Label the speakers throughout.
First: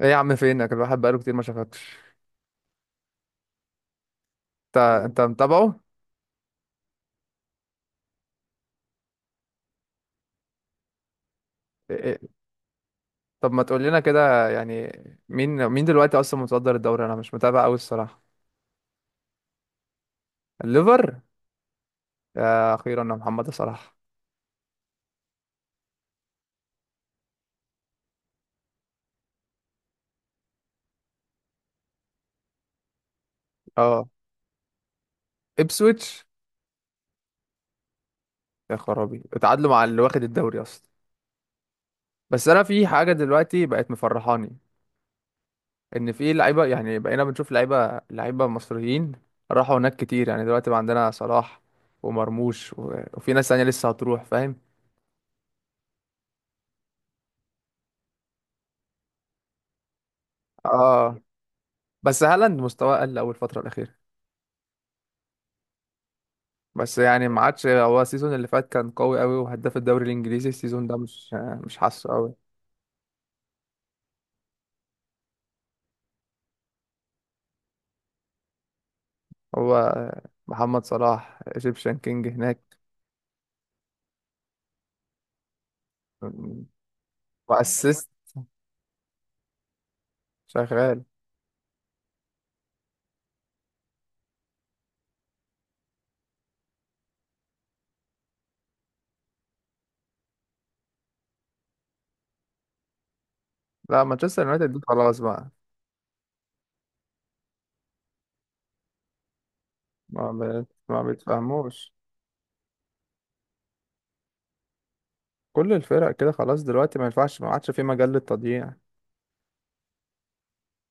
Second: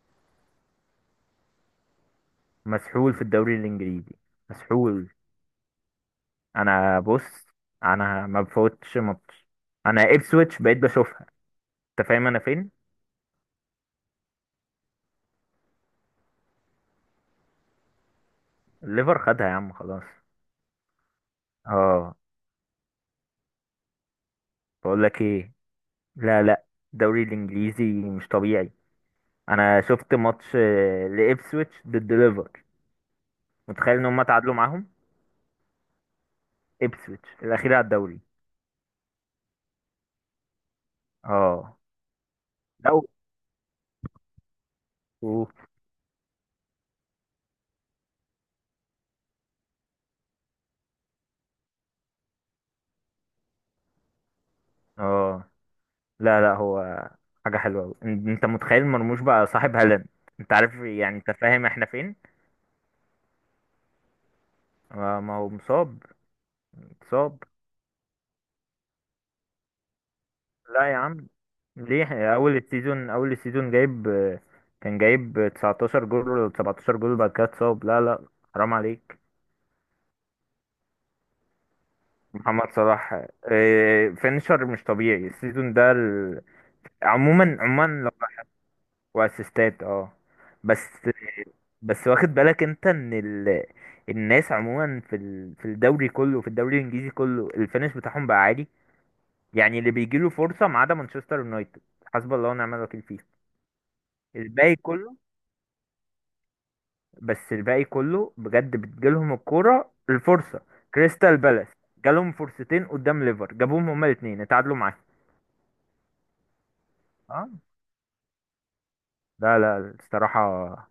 Speaker 1: ايه يا عم، فينك؟ الواحد بقاله كتير ما شافكش.
Speaker 2: مسحول في الدوري الانجليزي.
Speaker 1: انت
Speaker 2: مسحول.
Speaker 1: انت متابعه؟
Speaker 2: انا بص. انا ما بفوتش ماتش. انا ابسويتش بقيت بشوفها.
Speaker 1: إيه-
Speaker 2: انت
Speaker 1: إيه،
Speaker 2: فاهم انا فين؟
Speaker 1: طب ما تقول لنا كده يعني. مين دلوقتي اصلا متصدر الدوري؟ انا مش متابع قوي الصراحه.
Speaker 2: الليفر خدها يا عم خلاص.
Speaker 1: الليفر؟
Speaker 2: اه.
Speaker 1: يا اخيرا يا محمد صلاح.
Speaker 2: بقول لك ايه؟ لا، لا. الدوري الانجليزي مش طبيعي. انا شفت ماتش لابسويتش ضد ليفر. متخيل ان
Speaker 1: اه،
Speaker 2: هم تعادلوا معاهم.
Speaker 1: ابسويتش؟
Speaker 2: ابسويتش الاخير على الدوري.
Speaker 1: يا خرابي اتعادلوا مع اللي واخد الدوري اصلا.
Speaker 2: اه.
Speaker 1: بس انا في
Speaker 2: لو.
Speaker 1: حاجه دلوقتي بقت مفرحاني،
Speaker 2: أوه.
Speaker 1: ان في لعيبه، يعني بقينا بنشوف لعيبه مصريين راحوا هناك كتير، يعني دلوقتي بقى عندنا صلاح ومرموش وفي ناس تانية لسه هتروح، فاهم.
Speaker 2: اه. لا، لا، هو حاجه حلوه أوي. انت متخيل مرموش بقى صاحب هالاند. انت عارف، يعني
Speaker 1: اه.
Speaker 2: انت فاهم احنا فين.
Speaker 1: بس هالاند مستواه قل أول فترة الأخيرة،
Speaker 2: ما هو مصاب.
Speaker 1: بس يعني ما
Speaker 2: مصاب.
Speaker 1: عادش هو. السيزون اللي فات كان قوي قوي وهداف الدوري الإنجليزي، السيزون
Speaker 2: لا
Speaker 1: ده
Speaker 2: يا عم.
Speaker 1: مش، مش حاسه قوي.
Speaker 2: ليه اول السيزون جايب كان جايب 19 جول ولا 17 جول بعد كده اتصاب. لا، لا. حرام عليك.
Speaker 1: هو محمد صلاح ايجيبشن كينج
Speaker 2: محمد
Speaker 1: هناك،
Speaker 2: صلاح. فينشر مش طبيعي السيزون ده عموما، عموما
Speaker 1: وأسيست
Speaker 2: لو. واسيستات. اه. بس.
Speaker 1: شغال.
Speaker 2: بس واخد بالك انت ان الناس عموما في الدوري كله، في الدوري الانجليزي كله الفينش بتاعهم بقى عالي. يعني اللي بيجيله فرصة ما عدا مانشستر يونايتد، حسب الله ونعم الوكيل فيه.
Speaker 1: لا مانشستر يونايتد
Speaker 2: الباقي
Speaker 1: دي
Speaker 2: كله.
Speaker 1: خلاص بقى.
Speaker 2: بس الباقي كله بجد بتجيلهم الكورة الفرصة.
Speaker 1: ما
Speaker 2: كريستال بالاس
Speaker 1: بتفهموش.
Speaker 2: جالهم فرصتين قدام ليفر جابوهم، هما الاثنين اتعادلوا معاهم.
Speaker 1: كل الفرق كده خلاص دلوقتي، ما ينفعش، ما
Speaker 2: اه.
Speaker 1: عادش في مجال للتضييع.
Speaker 2: لا، لا، الصراحة.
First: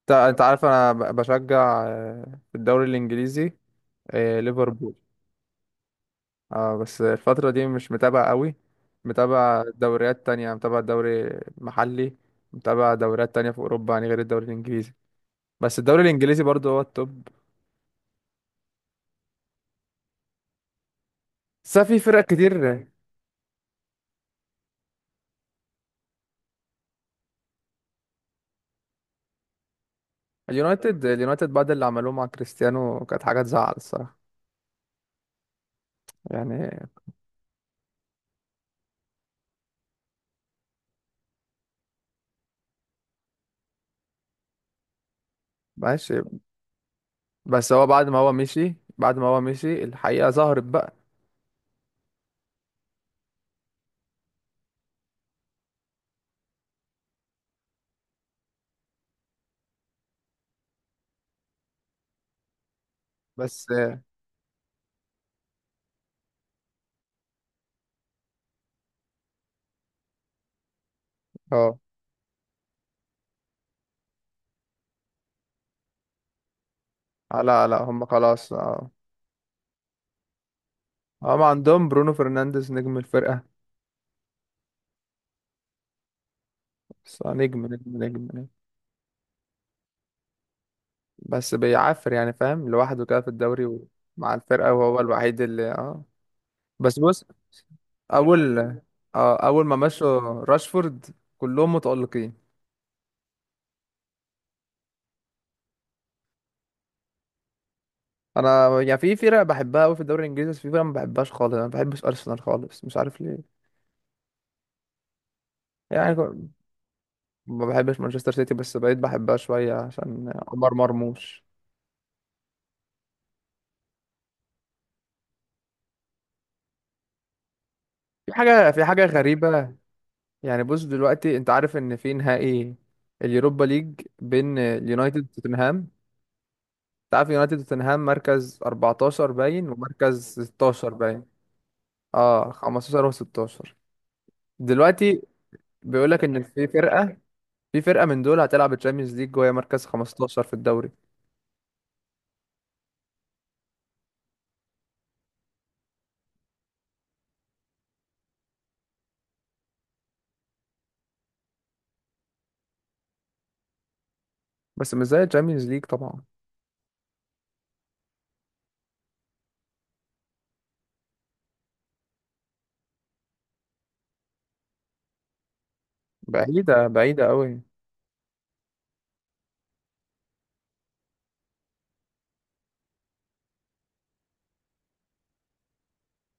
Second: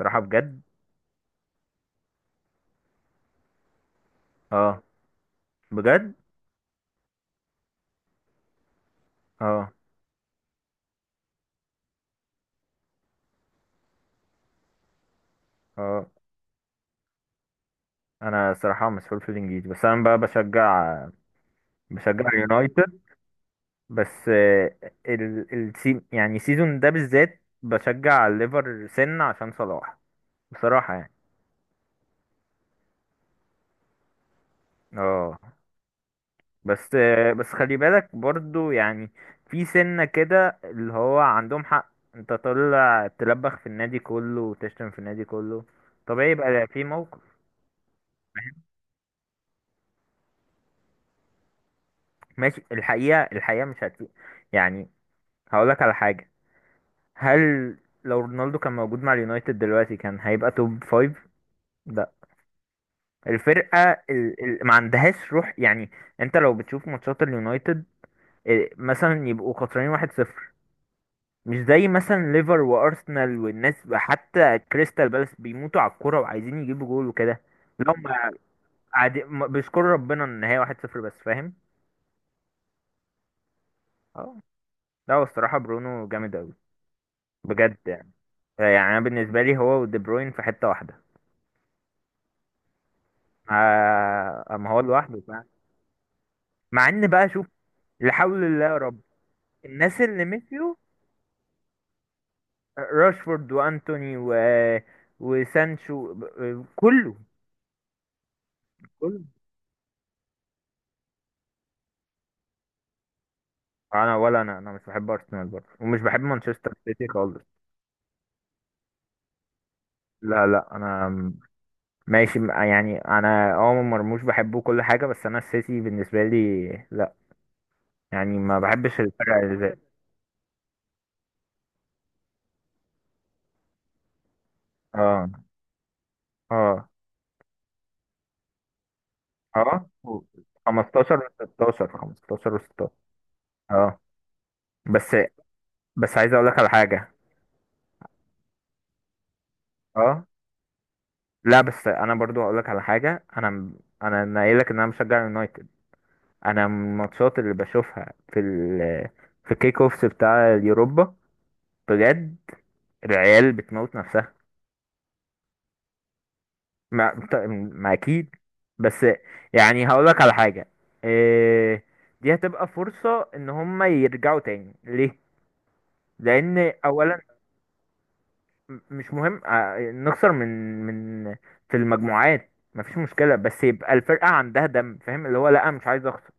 Speaker 1: انت انت
Speaker 2: بجد.
Speaker 1: عارف انا بشجع في الدوري الانجليزي،
Speaker 2: اه.
Speaker 1: ليفربول.
Speaker 2: بجد.
Speaker 1: اه، بس الفترة دي مش متابع قوي، متابع
Speaker 2: اه.
Speaker 1: دوريات تانية، متابع دوري محلي، متابع دوريات تانية في أوروبا، يعني غير الدوري الإنجليزي. بس الدوري
Speaker 2: اه.
Speaker 1: الإنجليزي برضه هو التوب،
Speaker 2: انا صراحة مسحول في الانجليزي، بس انا بقى بشجع.
Speaker 1: بس في فرق
Speaker 2: بشجع
Speaker 1: كتير.
Speaker 2: يونايتد. بس يعني السيزون ده بالذات بشجع الليفر سن عشان صلاح. بصراحة
Speaker 1: اليونايتد
Speaker 2: يعني.
Speaker 1: اليونايتد بعد اللي عملوه مع كريستيانو كانت حاجة تزعل الصراحة،
Speaker 2: اه.
Speaker 1: يعني
Speaker 2: بس. بس خلي بالك برضو يعني في سنة كده اللي هو عندهم حق انت طالع تلبخ في النادي كله وتشتم في النادي كله.
Speaker 1: ماشي.
Speaker 2: طبيعي يبقى في موقف.
Speaker 1: بس هو بعد ما هو
Speaker 2: فاهم؟
Speaker 1: مشي، الحقيقة ظهرت بقى.
Speaker 2: ماشي. الحقيقة مش هتفيد. يعني هقولك على حاجة. هل لو رونالدو كان موجود مع اليونايتد دلوقتي كان هيبقى توب فايف. لا.
Speaker 1: بس
Speaker 2: الفرقة ما عندهاش روح يعني. انت لو بتشوف ماتشات اليونايتد، مثلا يبقوا خسرانين 1-0. مش
Speaker 1: اه،
Speaker 2: زي مثلا ليفر وارسنال والناس، حتى كريستال بالاس بيموتوا على الكوره وعايزين يجيبوا جول وكده.
Speaker 1: لا لا،
Speaker 2: لهم.
Speaker 1: هم خلاص، اه.
Speaker 2: قاعدين بيشكروا ربنا ان هي 1-0 بس.
Speaker 1: هم
Speaker 2: فاهم؟
Speaker 1: عندهم برونو فرنانديز نجم الفرقة،
Speaker 2: اه. لا، هو الصراحه برونو جامد قوي.
Speaker 1: بس نجم
Speaker 2: بجد
Speaker 1: نجم
Speaker 2: يعني.
Speaker 1: نجم.
Speaker 2: يعني انا بالنسبه لي هو ودي بروين في حته واحده.
Speaker 1: بس بيعافر يعني، فاهم، لوحده كده في الدوري ومع
Speaker 2: اما
Speaker 1: الفرقة،
Speaker 2: هو
Speaker 1: وهو
Speaker 2: لوحده
Speaker 1: الوحيد
Speaker 2: فعلا.
Speaker 1: اللي اه.
Speaker 2: مع
Speaker 1: بس
Speaker 2: ان
Speaker 1: بص.
Speaker 2: بقى شوف. لا حول
Speaker 1: اول
Speaker 2: الله يا رب.
Speaker 1: اه اول ما
Speaker 2: الناس
Speaker 1: مشوا،
Speaker 2: اللي مشيوا.
Speaker 1: راشفورد، كلهم متألقين.
Speaker 2: راشفورد وانتوني وسانشو كله.
Speaker 1: انا يعني في
Speaker 2: كله.
Speaker 1: فرق بحبها قوي في الدوري الانجليزي، بس في فرق ما بحبهاش خالص. انا ما بحبش ارسنال خالص، مش عارف ليه.
Speaker 2: ولا انا مش بحب ارسنال برضه ومش
Speaker 1: يعني
Speaker 2: بحب مانشستر سيتي خالص.
Speaker 1: ما بحبش مانشستر سيتي، بس بقيت بحبها شوية عشان
Speaker 2: لا،
Speaker 1: عمر
Speaker 2: لا، انا
Speaker 1: مرموش.
Speaker 2: ماشي يعني انا مرموش بحبه كل حاجه، بس انا السيتي بالنسبه لي لا.
Speaker 1: في
Speaker 2: يعني ما
Speaker 1: حاجة في
Speaker 2: بحبش
Speaker 1: حاجة
Speaker 2: الفرق اللي زي
Speaker 1: غريبة، يعني بص دلوقتي، انت عارف ان في نهائي اليوروبا ليج بين اليونايتد
Speaker 2: اه
Speaker 1: وتوتنهام.
Speaker 2: اه
Speaker 1: تعرف يونايتد وتوتنهام، مركز 14 باين
Speaker 2: اه و-
Speaker 1: ومركز 16
Speaker 2: 15
Speaker 1: باين،
Speaker 2: و16، 15
Speaker 1: اه،
Speaker 2: و16.
Speaker 1: 15 و16.
Speaker 2: اه. بس
Speaker 1: دلوقتي بيقول
Speaker 2: بس
Speaker 1: لك
Speaker 2: عايز
Speaker 1: ان
Speaker 2: اقول لك
Speaker 1: في
Speaker 2: على حاجه.
Speaker 1: فرقة في فرقة من دول هتلعب الشامبيونز ليج وهي مركز
Speaker 2: اه.
Speaker 1: 15 في الدوري،
Speaker 2: لا بس انا برضو هقول لك على حاجه. انا انا نايل لك ان انا مشجع يونايتد. انا من الماتشات اللي بشوفها في الكيك اوفس بتاع اليوروبا. بجد. العيال بتموت نفسها.
Speaker 1: بس مش زي الشامبيونز ليج طبعا،
Speaker 2: ما, بت- ما اكيد. بس. يعني هقولك على حاجة. إيه؟ دي هتبقى فرصة ان هم يرجعوا تاني ليه، لان
Speaker 1: بعيدة
Speaker 2: اولا
Speaker 1: بعيدة قوي.
Speaker 2: مش مهم نخسر من، من في المجموعات مفيش مشكلة بس يبقى الفرقة عندها دم. فاهم؟ اللي هو لا، مش عايز اخسر.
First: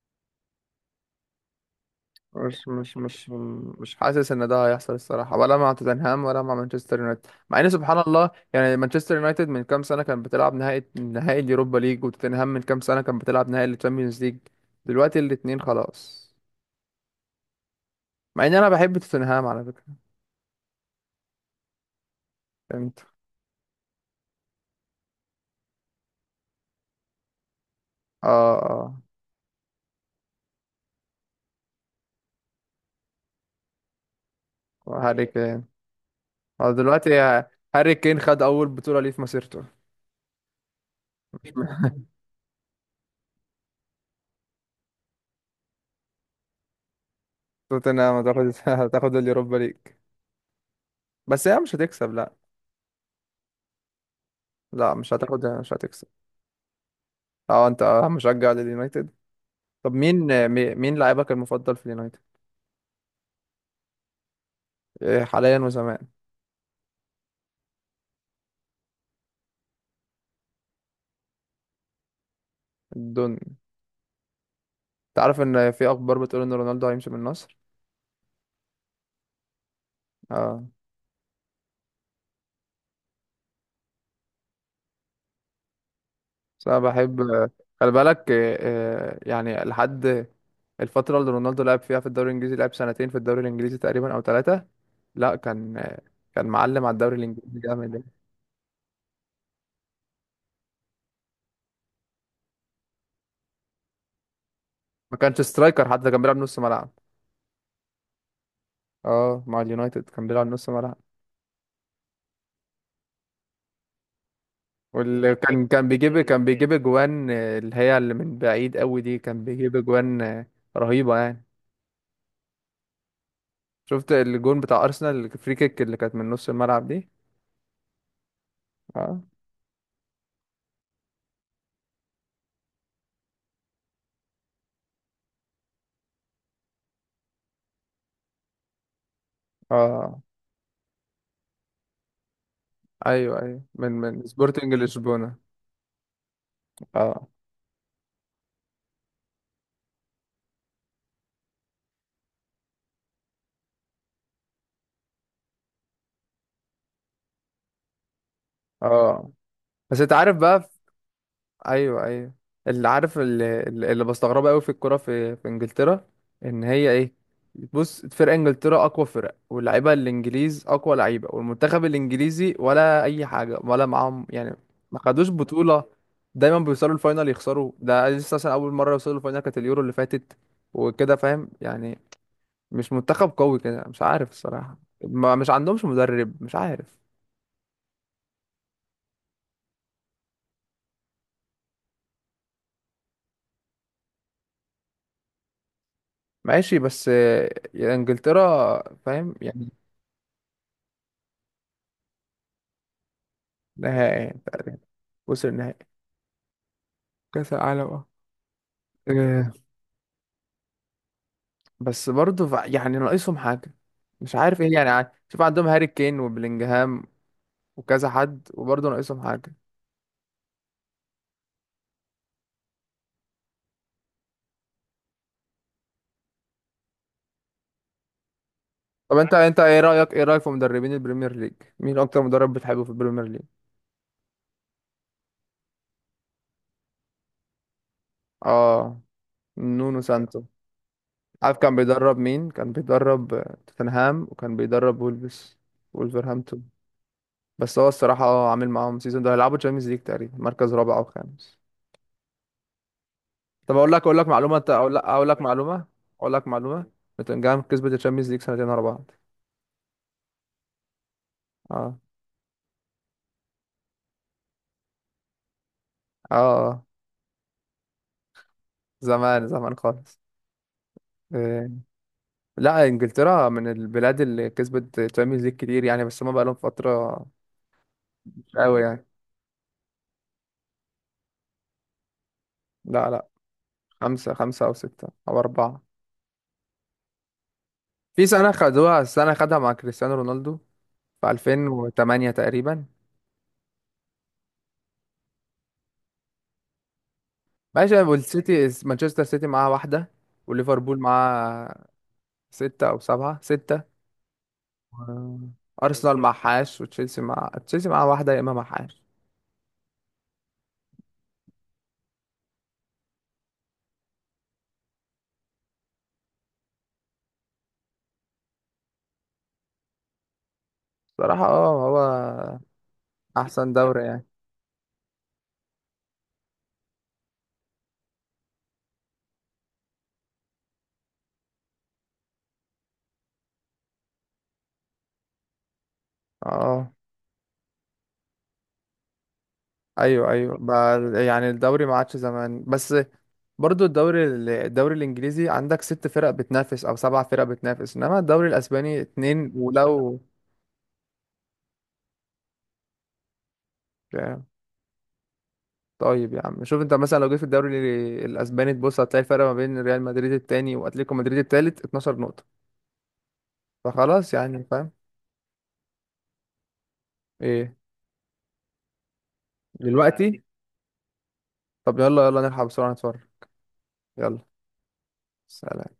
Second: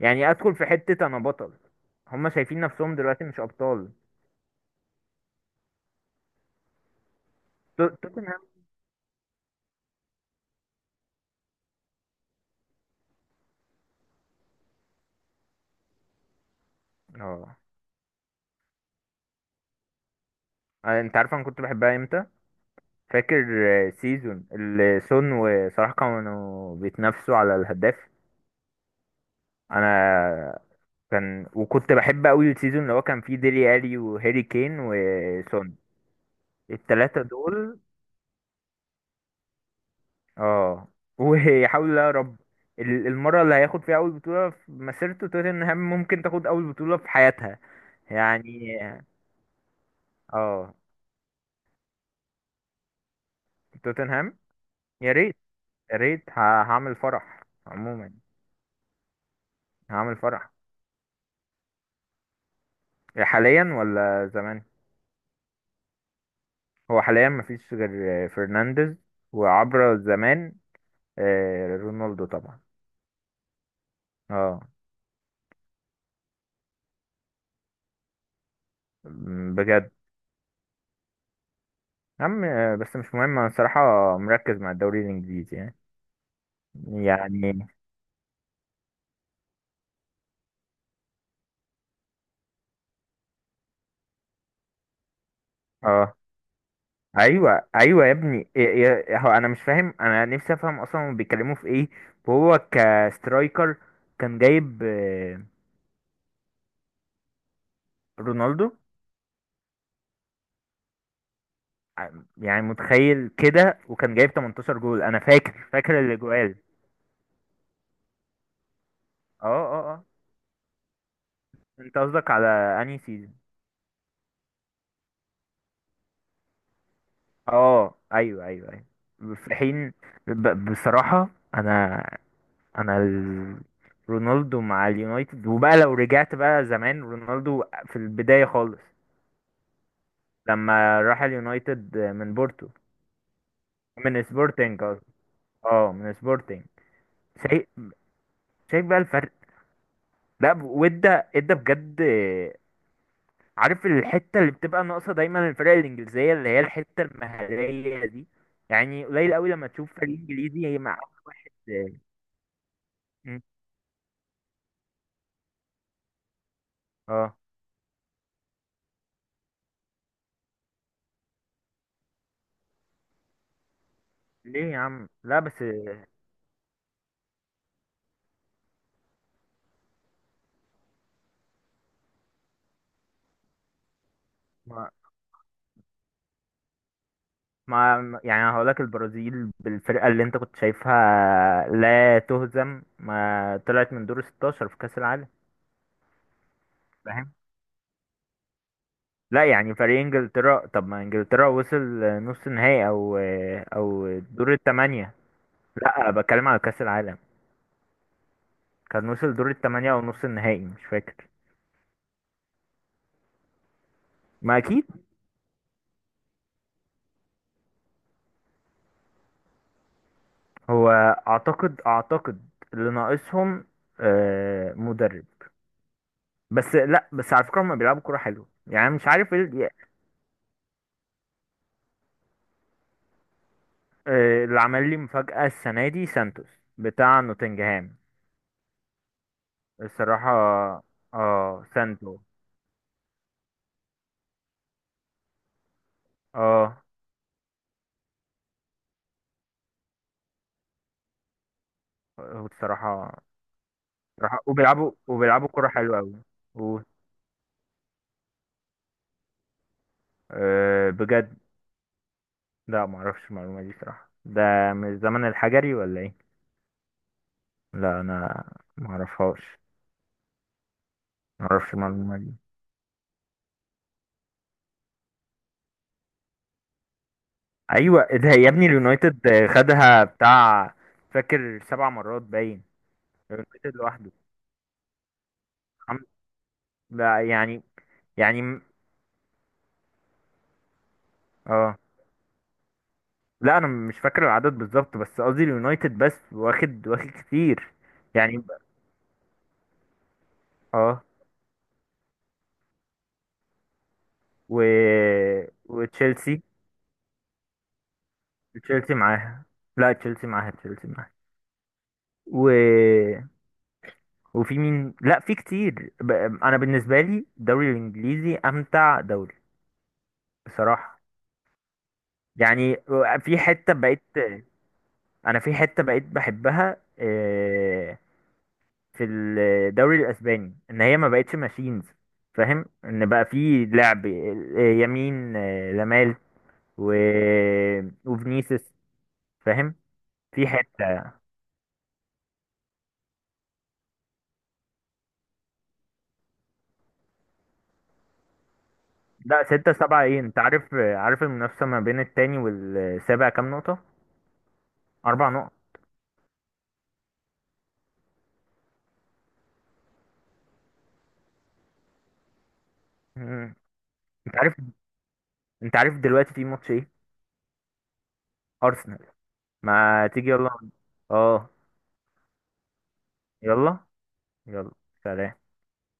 Speaker 2: يعني ادخل في حتة انا بطل. هم شايفين
Speaker 1: مش
Speaker 2: نفسهم
Speaker 1: مش
Speaker 2: دلوقتي
Speaker 1: مش
Speaker 2: مش ابطال.
Speaker 1: مش حاسس ان ده هيحصل الصراحة، ولا مع توتنهام ولا مع مانشستر يونايتد. مع ان سبحان الله
Speaker 2: توتنهام.
Speaker 1: يعني، مانشستر يونايتد من كام سنة كان بتلعب نهائي اليوروبا ليج، وتوتنهام من كام سنة كان بتلعب نهائي الشامبيونز ليج، دلوقتي الاتنين خلاص.
Speaker 2: اه.
Speaker 1: مع ان انا بحب توتنهام على فكره،
Speaker 2: انت عارف انا كنت بحبها امتى؟
Speaker 1: فهمت.
Speaker 2: فاكر سيزون اللي سون وصلاح كانوا بيتنافسوا على الهداف.
Speaker 1: اه، اه،
Speaker 2: انا كان وكنت بحب قوي السيزون اللي هو كان فيه ديلي الي وهاري كين
Speaker 1: وهاري كين.
Speaker 2: وسون.
Speaker 1: اه دلوقتي
Speaker 2: التلاتة دول.
Speaker 1: هاري كين خد اول بطوله ليه في مسيرته.
Speaker 2: اه. ويحاول يا رب. المرة اللي هياخد فيها اول بطولة في مسيرته، توتنهام ممكن تاخد اول بطولة في حياتها.
Speaker 1: توتنهام هتاخد
Speaker 2: يعني.
Speaker 1: هتاخد اليوروبا ليج،
Speaker 2: اه.
Speaker 1: بس هي مش هتكسب، لا.
Speaker 2: توتنهام.
Speaker 1: لا،
Speaker 2: يا
Speaker 1: مش
Speaker 2: ريت،
Speaker 1: هتاخد، مش
Speaker 2: يا
Speaker 1: هتكسب.
Speaker 2: ريت هعمل فرح
Speaker 1: اه، انت
Speaker 2: عموما.
Speaker 1: مشجع لليونايتد. طب
Speaker 2: هعمل
Speaker 1: مين
Speaker 2: فرح.
Speaker 1: مي- مين لاعبك المفضل في اليونايتد؟
Speaker 2: حاليا ولا زمان؟
Speaker 1: إيه، حاليا وزمان؟
Speaker 2: هو حاليا مفيش غير فرنانديز. وعبر زمان. رونالدو طبعا.
Speaker 1: دون.
Speaker 2: اه.
Speaker 1: انت عارف ان في اخبار بتقول ان رونالدو هيمشي من النصر؟
Speaker 2: بجد؟
Speaker 1: اه.
Speaker 2: يا عم بس مش مهم انا الصراحة مركز مع الدوري الانجليزي يعني.
Speaker 1: بس انا بحب،
Speaker 2: يعني.
Speaker 1: خلي بالك، يعني لحد الفترة اللي رونالدو لعب فيها في الدوري الانجليزي، لعب سنتين في الدوري الانجليزي تقريبا او ثلاثة. لا، كان
Speaker 2: اه.
Speaker 1: كان معلم على الدوري الانجليزي
Speaker 2: ايوه،
Speaker 1: جامد
Speaker 2: ايوه يا
Speaker 1: يعني.
Speaker 2: ابني. هو انا مش فاهم، انا نفسي افهم اصلا هما بيتكلموا في ايه. وهو كسترايكر. كان جايب
Speaker 1: ما كانش سترايكر حتى، كان بيلعب نص ملعب.
Speaker 2: رونالدو
Speaker 1: اه، مع اليونايتد كان بيلعب نص ملعب.
Speaker 2: ع- يعني متخيل كده، وكان جايب 18 جول. انا
Speaker 1: واللي كان كان
Speaker 2: فاكر
Speaker 1: بيجيب كان
Speaker 2: الاجوال.
Speaker 1: بيجيب اجوان اللي هي اللي من بعيد قوي دي، كان
Speaker 2: اه،
Speaker 1: بيجيب
Speaker 2: اه، اه.
Speaker 1: اجوان رهيبة يعني.
Speaker 2: انت قصدك على انهي سيزون؟
Speaker 1: شفت الجون بتاع ارسنال الفري كيك اللي كانت من نص الملعب دي؟
Speaker 2: اه، ايوه، ايوه.
Speaker 1: اه،
Speaker 2: ايوه في حين. بصراحة. انا. انا ال... رونالدو مع اليونايتد، وبقى لو رجعت بقى زمان رونالدو في البداية خالص.
Speaker 1: اه، آه،
Speaker 2: لما راح اليونايتد من بورتو،
Speaker 1: ايوه، ايوه، من
Speaker 2: من
Speaker 1: من سبورتنج
Speaker 2: سبورتنج قصدي.
Speaker 1: لشبونة.
Speaker 2: اه، من سبورتنج.
Speaker 1: اه.
Speaker 2: شايف شايف بقى الفرق. لا وادى ادى بجد. عارف الحتة اللي بتبقى ناقصة دايما الفرق الإنجليزية اللي هي الحتة المهارية دي. يعني
Speaker 1: اه،
Speaker 2: قليل قوي لما تشوف
Speaker 1: بس انت
Speaker 2: فريق
Speaker 1: عارف بقى
Speaker 2: إنجليزي مع.
Speaker 1: ايوه، ايوه، اللي عارف اللي, اللي بستغربه قوي في الكوره، في انجلترا، ان هي ايه.
Speaker 2: اه.
Speaker 1: بص، فرق انجلترا اقوى فرق، واللعيبه الانجليز اقوى لعيبه، والمنتخب الانجليزي ولا اي حاجه، ولا معاهم يعني.
Speaker 2: ليه يا
Speaker 1: ما
Speaker 2: عم،
Speaker 1: خدوش
Speaker 2: لا بس.
Speaker 1: بطوله، دايما بيوصلوا الفاينل يخسروا. ده لسه مثلا اول مره يوصلوا الفاينل كانت اليورو اللي فاتت، وكده فاهم يعني. مش منتخب قوي كده، مش عارف الصراحه.
Speaker 2: ما,
Speaker 1: ما، مش عندهمش مدرب، مش عارف.
Speaker 2: ما يعني هقولك، البرازيل بالفرقة اللي انت كنت شايفها لا تهزم، ما طلعت من دور 16 في كأس العالم.
Speaker 1: ماشي، بس
Speaker 2: فاهم؟
Speaker 1: يعني انجلترا، فاهم
Speaker 2: لا
Speaker 1: يعني.
Speaker 2: يعني فريق انجلترا، طب ما انجلترا وصل نص نهائي، او او
Speaker 1: نهائي،
Speaker 2: دور الثمانية.
Speaker 1: وصل نهائي
Speaker 2: لا بتكلم على كأس العالم.
Speaker 1: كاس العالم، اه،
Speaker 2: كان وصل
Speaker 1: آه،
Speaker 2: دور الثمانية او نص النهائي مش فاكر.
Speaker 1: بس برضه يعني ناقصهم حاجة، مش
Speaker 2: ما
Speaker 1: عارف ايه
Speaker 2: اكيد.
Speaker 1: يعني. شوف، عندهم هاري كين وبلينجهام وكذا حد، وبرضه ناقصهم حاجة.
Speaker 2: هو اعتقد اللي ناقصهم مدرب. بس لا، بس على فكرة هما بيلعبوا كورة حلوة يعني مش
Speaker 1: طب انت
Speaker 2: عارف
Speaker 1: انت
Speaker 2: ايه.
Speaker 1: ايه رأيك، في مدربين البريمير ليج؟ مين اكتر مدرب بتحبه في البريمير ليج؟
Speaker 2: اللي عمل لي مفاجأة السنة دي سانتوس، بتاع نوتنجهام.
Speaker 1: اه، نونو
Speaker 2: الصراحة.
Speaker 1: سانتو. عارف
Speaker 2: اه،
Speaker 1: كان بيدرب
Speaker 2: سانتو.
Speaker 1: مين؟ كان بيدرب توتنهام، وكان بيدرب وولفز، وولفرهامبتون.
Speaker 2: اه.
Speaker 1: بس هو الصراحة اه عامل معاهم سيزون ده، هيلعبوا تشامبيونز ليج تقريبا، مركز رابع أو خامس.
Speaker 2: هو بصراحة،
Speaker 1: طب أقول لك
Speaker 2: بصراحة
Speaker 1: معلومة،
Speaker 2: وبيلعبوا كرة حلوة أوي.
Speaker 1: أقول لك
Speaker 2: و...
Speaker 1: معلومة. نوتنجهام كسبت التشامبيونز ليج سنتين ورا بعض.
Speaker 2: بجد؟
Speaker 1: اه،
Speaker 2: لا، معرفش المعلومة دي صراحة. ده من الزمن الحجري ولا ايه؟
Speaker 1: اه، آه.
Speaker 2: لا أنا
Speaker 1: زمان
Speaker 2: معرفهاش.
Speaker 1: زمان خالص. إيه.
Speaker 2: معرفش المعلومة دي.
Speaker 1: لا، إنجلترا من البلاد اللي كسبت تشامبيونز ليج كتير يعني، بس هما بقالهم فترة
Speaker 2: أيوة، ده يا
Speaker 1: مش
Speaker 2: ابني
Speaker 1: قوي يعني.
Speaker 2: اليونايتد خدها بتاع. فاكر سبع مرات باين.
Speaker 1: لا، لا،
Speaker 2: اليونايتد لوحده.
Speaker 1: خمسة أو ستة أو أربعة.
Speaker 2: خم- لا يعني.
Speaker 1: في
Speaker 2: يعني
Speaker 1: سنة خدوها، السنة خدها مع كريستيانو رونالدو في
Speaker 2: اه.
Speaker 1: 2008 تقريبا.
Speaker 2: لا انا مش فاكر العدد بالظبط، بس قصدي اليونايتد بس واخد واخد كتير
Speaker 1: ماشي،
Speaker 2: يعني.
Speaker 1: والسيتي مانشستر سيتي معاه واحدة، وليفربول
Speaker 2: اه.
Speaker 1: معاه ستة أو سبعة، ستة.
Speaker 2: و
Speaker 1: و- أرسنال
Speaker 2: وتشيلسي.
Speaker 1: معهاش، وتشيلسي، مع تشيلسي معاه واحدة، يا إما
Speaker 2: تشيلسي
Speaker 1: معهاش.
Speaker 2: معاها. لا، تشيلسي معاها، تشيلسي معاها. و... وفي مين؟ لا، في كتير انا بالنسبه لي الدوري الانجليزي امتع دوري. بصراحه.
Speaker 1: صراحة اه، هو
Speaker 2: يعني. في
Speaker 1: أحسن
Speaker 2: حته
Speaker 1: دوري
Speaker 2: بقيت.
Speaker 1: يعني.
Speaker 2: انا في حته بقيت بحبها في الدوري الاسباني ان هي ما بقتش ماشينز. فاهم ان بقى في لعب يمين لامال
Speaker 1: اه،
Speaker 2: و... وفينيسيوس. فاهم؟
Speaker 1: أيوه،
Speaker 2: في
Speaker 1: أيوه بقى.
Speaker 2: حته.
Speaker 1: يعني الدوري ما عادش زمان، بس برضو الدوري الدوري الإنجليزي عندك ست فرق بتنافس أو سبع فرق بتنافس، إنما الدوري الأسباني
Speaker 2: لا
Speaker 1: اتنين،
Speaker 2: ستة سبعة
Speaker 1: ولو.
Speaker 2: ايه؟ انت عارف، عارف المنافسه ما بين التاني والسابع كام نقطه؟ اربع نقط.
Speaker 1: طيب يا عم، شوف انت مثلا لو جيت في الدوري الاسباني، تبص هتلاقي الفرق ما بين ريال مدريد التاني واتليتيكو مدريد التالت 12 نقطة،
Speaker 2: مم.
Speaker 1: فخلاص
Speaker 2: انت عارف
Speaker 1: يعني، فاهم.
Speaker 2: انت عارف دلوقتي في ماتش ايه؟
Speaker 1: ايه،
Speaker 2: ارسنال. ما تيجي
Speaker 1: دلوقتي؟
Speaker 2: يلا. اه.
Speaker 1: طب يلا يلا نلحق بسرعة نتفرج.
Speaker 2: يلا،
Speaker 1: يلا.
Speaker 2: يلا. سلام.
Speaker 1: سلام.